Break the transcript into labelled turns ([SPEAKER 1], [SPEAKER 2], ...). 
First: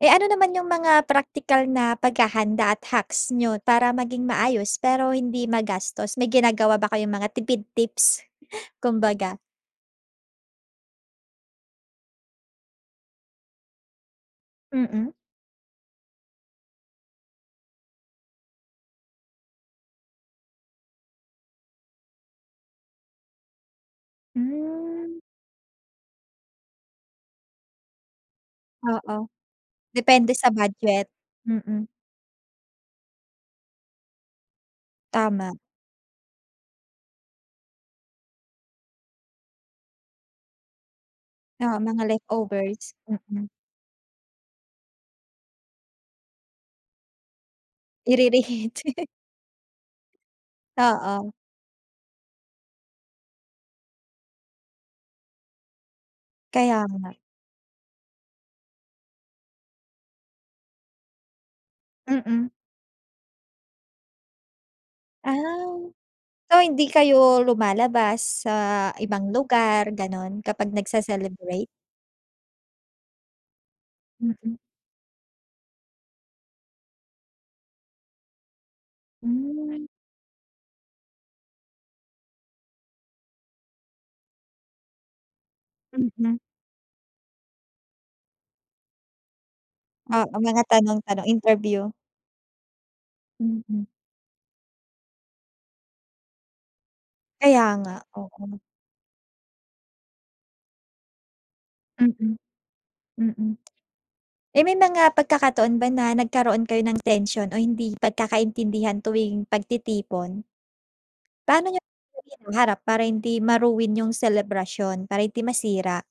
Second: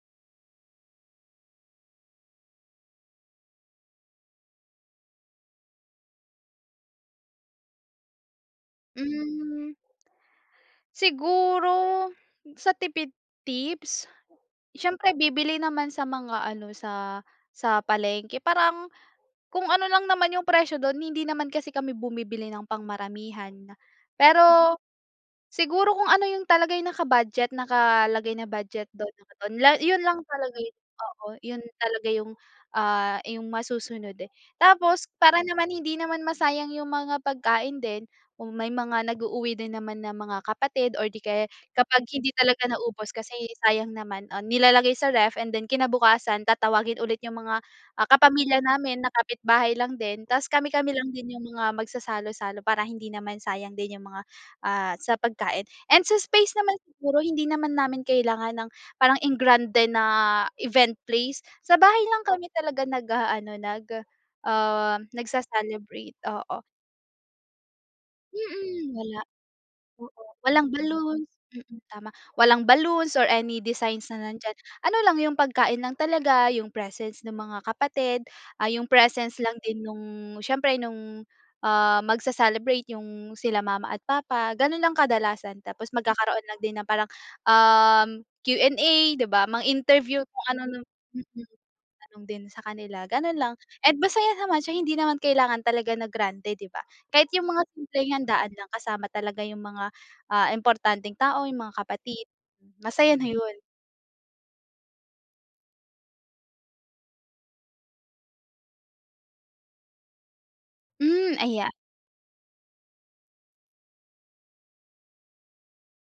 [SPEAKER 1] Eh, ano naman yung mga praktikal na paghahanda at hacks niyo para maging maayos, pero hindi magastos? May ginagawa ba kayong mga tipid tips kumbaga.
[SPEAKER 2] Hmm. Siguro sa tipid tips,
[SPEAKER 1] Mm.
[SPEAKER 2] siyempre bibili naman sa mga ano, sa sa palengke. Parang kung ano lang naman yung presyo dun. Hindi naman kasi kami bumibili ng pang maramihan. Pero
[SPEAKER 1] Hmm.
[SPEAKER 2] siguro kung ano yung talaga naka-budget, nakalagay na budget dun
[SPEAKER 1] Oo.
[SPEAKER 2] dun yun lang
[SPEAKER 1] Depende sa
[SPEAKER 2] talaga yung
[SPEAKER 1] budget,
[SPEAKER 2] oo, yun
[SPEAKER 1] mm.
[SPEAKER 2] talaga yung, ah, yung masusunod, eh. Tapos para
[SPEAKER 1] Tama.
[SPEAKER 2] naman hindi naman masayang yung mga pagkain din, kung may mga nag-uuwi din naman na mga kapatid or di kaya
[SPEAKER 1] Oo, mga
[SPEAKER 2] kapag hindi talaga
[SPEAKER 1] leftovers.
[SPEAKER 2] naubos kasi
[SPEAKER 1] Mm.
[SPEAKER 2] sayang naman, ah, nilalagay sa ref and then kinabukasan, tatawagin ulit yung mga ah kapamilya
[SPEAKER 1] Ire-reheat.
[SPEAKER 2] namin, na kapitbahay lang din. Tapos kami-kami lang
[SPEAKER 1] Oo.
[SPEAKER 2] din yung mga magsasalo-salo para hindi naman sayang din yung mga, ah, sa pagkain. And sa space
[SPEAKER 1] Kaya
[SPEAKER 2] naman
[SPEAKER 1] nga.
[SPEAKER 2] siguro hindi naman namin kailangan ng parang engrande na event place. Sa bahay lang kami
[SPEAKER 1] Mm.
[SPEAKER 2] talaga nag-aano, nag, ah,
[SPEAKER 1] Ah,
[SPEAKER 2] nagse-celebrate,
[SPEAKER 1] So,
[SPEAKER 2] oo.
[SPEAKER 1] hindi kayo lumalabas sa
[SPEAKER 2] Mm, wala.
[SPEAKER 1] ibang lugar,
[SPEAKER 2] Oo,
[SPEAKER 1] gano'n,
[SPEAKER 2] walang
[SPEAKER 1] kapag
[SPEAKER 2] balloons
[SPEAKER 1] nagse-celebrate?
[SPEAKER 2] mm, tama. Walang balloons or any designs na nandiyan.
[SPEAKER 1] Mm.
[SPEAKER 2] Ano lang, yung pagkain lang talaga, yung presence ng mga kapatid, ah, yung presence lang din
[SPEAKER 1] Hmm.
[SPEAKER 2] nung siyempre nung, ah, magse-celebrate, yung sila mama at papa, ganun lang kadalasan. Tapos
[SPEAKER 1] Mhm.
[SPEAKER 2] magkakaroon lang din ng parang, um, Q and A, di ba? Mang-interview
[SPEAKER 1] Oo,
[SPEAKER 2] kung
[SPEAKER 1] mga
[SPEAKER 2] ano-ano
[SPEAKER 1] tanong-tanong.
[SPEAKER 2] mm,
[SPEAKER 1] Interview.
[SPEAKER 2] tanong din sa kanila, ganun lang.
[SPEAKER 1] Mhm.
[SPEAKER 2] And masaya naman siya. Hindi naman kailangan talaga na grande, di ba? Kahit yung mga
[SPEAKER 1] Kaya nga,
[SPEAKER 2] simpleng handaan
[SPEAKER 1] oo.
[SPEAKER 2] lang kasama talaga yung mga, ah, importanteng tao, yung mga kapatid,
[SPEAKER 1] Mm,
[SPEAKER 2] masaya na
[SPEAKER 1] mm.
[SPEAKER 2] yun.
[SPEAKER 1] Eh, may mga pagkakataon ba na nagkaroon kayo ng tension o hindi pagkakaintindihan tuwing pagtitipon?
[SPEAKER 2] Hmm,
[SPEAKER 1] Paano
[SPEAKER 2] ayan.
[SPEAKER 1] niyo ito hinaharap para hindi ma-ruin yung selebrasyon, para hindi masira?